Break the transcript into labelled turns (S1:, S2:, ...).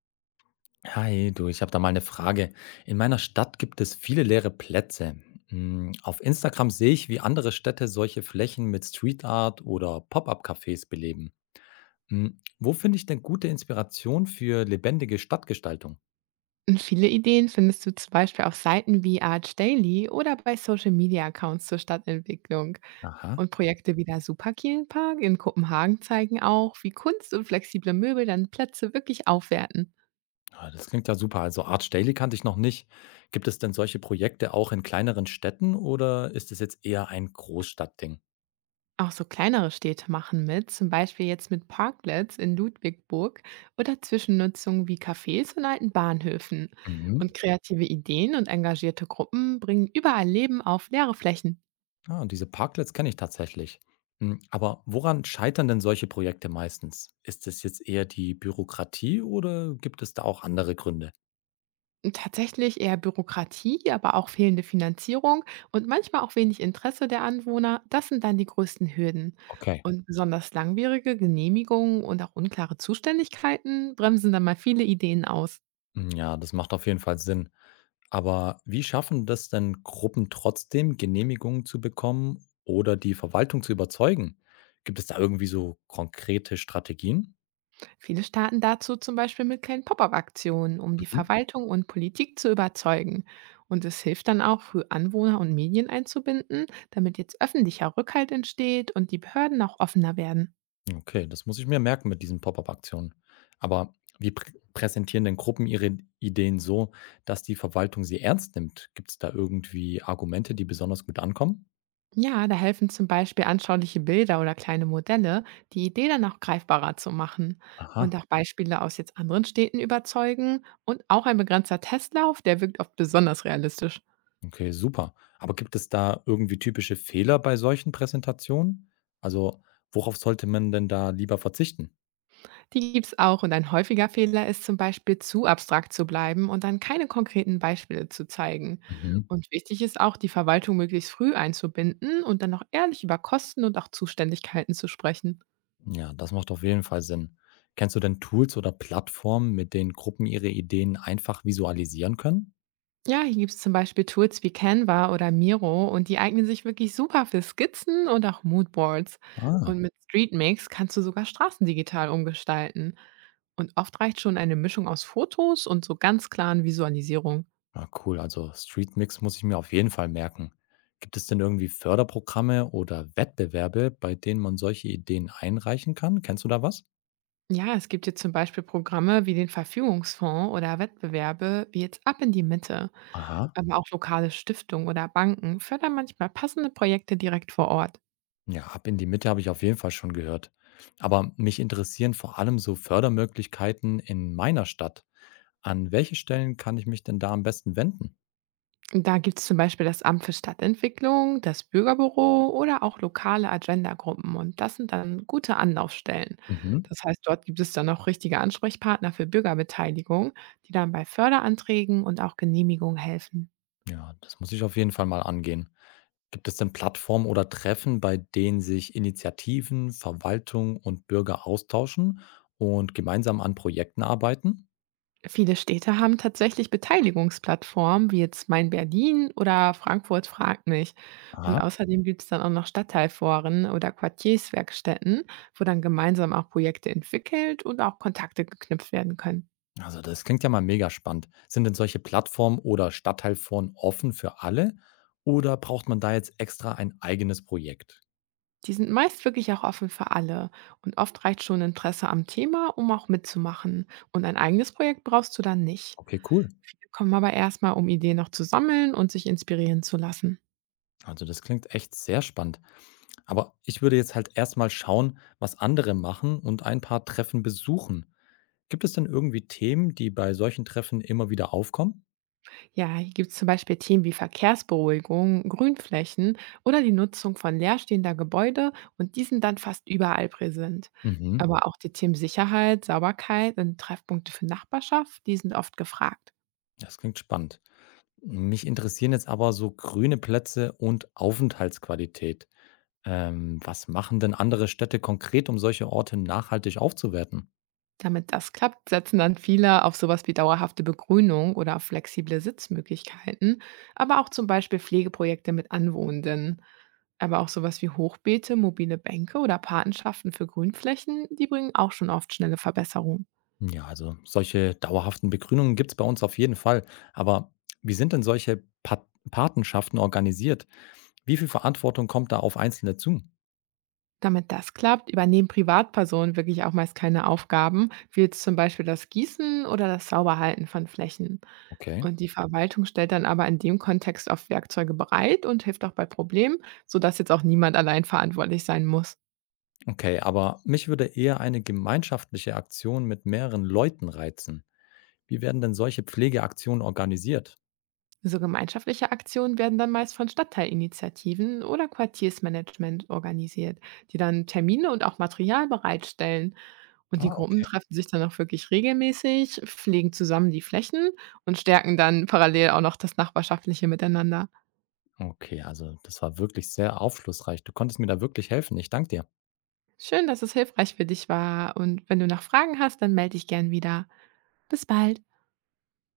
S1: Hi, du, ich habe da mal eine Frage. In meiner Stadt gibt es viele leere Plätze. Auf Instagram sehe ich, wie andere Städte solche Flächen mit Street Art oder Pop-up-Cafés beleben. Mm. Wo finde ich denn gute Inspiration für lebendige Stadtgestaltung?
S2: Und viele Ideen findest du zum Beispiel auf Seiten wie Arch Daily oder bei Social Media Accounts zur Stadtentwicklung.
S1: Aha,
S2: Und Projekte wie der Superkielenpark in Kopenhagen zeigen auch, wie Kunst und flexible Möbel dann Plätze wirklich aufwerten.
S1: ah, das klingt ja super. Also Arch Daily kannte ich noch nicht. Gibt es denn solche Projekte auch in kleineren Städten oder ist es jetzt eher ein Großstadtding?
S2: Auch so kleinere Städte machen mit, zum Beispiel jetzt mit Parklets in Ludwigsburg oder Zwischennutzungen wie Cafés und alten Bahnhöfen.
S1: Mhm.
S2: Und kreative Ideen und engagierte Gruppen bringen überall Leben auf leere Flächen.
S1: Ah, diese Parklets kenne ich tatsächlich. Aber woran scheitern denn solche Projekte meistens? Ist es jetzt eher die Bürokratie oder gibt es da auch andere Gründe?
S2: Tatsächlich eher Bürokratie, aber auch fehlende Finanzierung und manchmal auch wenig Interesse der Anwohner, das sind dann die größten Hürden.
S1: Okay.
S2: Und besonders langwierige Genehmigungen und auch unklare Zuständigkeiten bremsen dann mal viele Ideen aus.
S1: Hm, ja, das macht auf jeden Fall Sinn. Aber wie schaffen das denn Gruppen trotzdem, Genehmigungen zu bekommen oder die Verwaltung zu überzeugen? Gibt es da irgendwie so konkrete Strategien?
S2: Viele starten dazu zum Beispiel mit kleinen Pop-up-Aktionen, um die
S1: Mhm.
S2: Verwaltung und Politik zu überzeugen. Und es hilft dann auch, für Anwohner und Medien einzubinden, damit jetzt öffentlicher Rückhalt entsteht und die Behörden auch offener werden.
S1: Okay, das muss ich mir merken mit diesen Pop-up-Aktionen. Aber wie präsentieren denn Gruppen ihre Ideen so, dass die Verwaltung sie ernst nimmt? Gibt es da irgendwie Argumente, die besonders gut ankommen?
S2: Ja, da helfen zum Beispiel anschauliche Bilder oder kleine Modelle, die Idee dann auch greifbarer zu machen. Und
S1: Aha.
S2: auch Beispiele aus jetzt anderen Städten überzeugen und auch ein begrenzter Testlauf, der wirkt oft besonders realistisch.
S1: Okay, super. Aber gibt es da irgendwie typische Fehler bei solchen Präsentationen? Also, worauf sollte man denn da lieber verzichten?
S2: Die gibt's auch, und ein häufiger Fehler ist zum Beispiel zu abstrakt zu bleiben und dann keine konkreten Beispiele zu zeigen.
S1: Mhm.
S2: Und wichtig ist auch, die Verwaltung möglichst früh einzubinden und dann auch ehrlich über Kosten und auch Zuständigkeiten zu sprechen.
S1: Ja, das macht auf jeden Fall Sinn. Kennst du denn Tools oder Plattformen, mit denen Gruppen ihre Ideen einfach visualisieren können?
S2: Ja, hier gibt's zum Beispiel Tools wie Canva oder Miro, und die eignen sich wirklich super für Skizzen und auch Moodboards.
S1: Ah.
S2: Und mit Streetmix kannst du sogar Straßen digital umgestalten. Und oft reicht schon eine Mischung aus Fotos und so ganz klaren Visualisierungen.
S1: Ah, cool. Also Streetmix muss ich mir auf jeden Fall merken. Gibt es denn irgendwie Förderprogramme oder Wettbewerbe, bei denen man solche Ideen einreichen kann? Kennst du da was?
S2: Ja, es gibt jetzt zum Beispiel Programme wie den Verfügungsfonds oder Wettbewerbe wie jetzt Ab in die Mitte.
S1: Aha.
S2: Aber auch lokale Stiftungen oder Banken fördern manchmal passende Projekte direkt vor Ort.
S1: Ja, ab in die Mitte habe ich auf jeden Fall schon gehört. Aber mich interessieren vor allem so Fördermöglichkeiten in meiner Stadt. An welche Stellen kann ich mich denn da am besten wenden?
S2: Da gibt es zum Beispiel das Amt für Stadtentwicklung, das Bürgerbüro oder auch lokale Agenda-Gruppen. Und das sind dann gute Anlaufstellen.
S1: Mhm.
S2: Das heißt, dort gibt es dann auch richtige Ansprechpartner für Bürgerbeteiligung, die dann bei Förderanträgen und auch Genehmigungen helfen.
S1: Ja, das muss ich auf jeden Fall mal angehen. Gibt es denn Plattformen oder Treffen, bei denen sich Initiativen, Verwaltung und Bürger austauschen und gemeinsam an Projekten arbeiten?
S2: Viele Städte haben tatsächlich Beteiligungsplattformen, wie jetzt Mein Berlin oder Frankfurt fragt mich. Und
S1: Aha.
S2: außerdem gibt es dann auch noch Stadtteilforen oder Quartierswerkstätten, wo dann gemeinsam auch Projekte entwickelt und auch Kontakte geknüpft werden können.
S1: Also das klingt ja mal mega spannend. Sind denn solche Plattformen oder Stadtteilforen offen für alle oder braucht man da jetzt extra ein eigenes Projekt?
S2: Die sind meist wirklich auch offen für alle. Und oft reicht schon Interesse am Thema, um auch mitzumachen. Und ein eigenes Projekt brauchst du dann nicht.
S1: Okay, cool.
S2: Viele kommen aber erstmal, um Ideen noch zu sammeln und sich inspirieren zu lassen.
S1: Also das klingt echt sehr spannend. Aber ich würde jetzt halt erstmal schauen, was andere machen und ein paar Treffen besuchen. Gibt es denn irgendwie Themen, die bei solchen Treffen immer wieder aufkommen?
S2: Ja, hier gibt es zum Beispiel Themen wie Verkehrsberuhigung, Grünflächen oder die Nutzung von leerstehender Gebäude, und die sind dann fast überall präsent.
S1: Mhm.
S2: Aber auch die Themen Sicherheit, Sauberkeit und Treffpunkte für Nachbarschaft, die sind oft gefragt.
S1: Das klingt spannend. Mich interessieren jetzt aber so grüne Plätze und Aufenthaltsqualität. Was machen denn andere Städte konkret, um solche Orte nachhaltig aufzuwerten?
S2: Damit das klappt, setzen dann viele auf sowas wie dauerhafte Begrünung oder auf flexible Sitzmöglichkeiten, aber auch zum Beispiel Pflegeprojekte mit Anwohnenden. Aber auch sowas wie Hochbeete, mobile Bänke oder Patenschaften für Grünflächen, die bringen auch schon oft schnelle Verbesserungen.
S1: Ja, also solche dauerhaften Begrünungen gibt es bei uns auf jeden Fall. Aber wie sind denn solche Patenschaften organisiert? Wie viel Verantwortung kommt da auf Einzelne zu?
S2: Damit das klappt, übernehmen Privatpersonen wirklich auch meist keine Aufgaben, wie jetzt zum Beispiel das Gießen oder das Sauberhalten von Flächen.
S1: Okay.
S2: Und die Verwaltung stellt dann aber in dem Kontext oft Werkzeuge bereit und hilft auch bei Problemen, sodass jetzt auch niemand allein verantwortlich sein muss.
S1: Okay, aber mich würde eher eine gemeinschaftliche Aktion mit mehreren Leuten reizen. Wie werden denn solche Pflegeaktionen organisiert?
S2: So gemeinschaftliche Aktionen werden dann meist von Stadtteilinitiativen oder Quartiersmanagement organisiert, die dann Termine und auch Material bereitstellen. Und die
S1: Ah,
S2: Gruppen treffen sich dann auch wirklich regelmäßig, pflegen zusammen die Flächen und stärken dann parallel auch noch das nachbarschaftliche Miteinander.
S1: okay, also das war wirklich sehr aufschlussreich. Du konntest mir da wirklich helfen. Ich danke dir.
S2: Schön, dass es hilfreich für dich war. Und wenn du noch Fragen hast, dann melde dich gern wieder. Bis bald.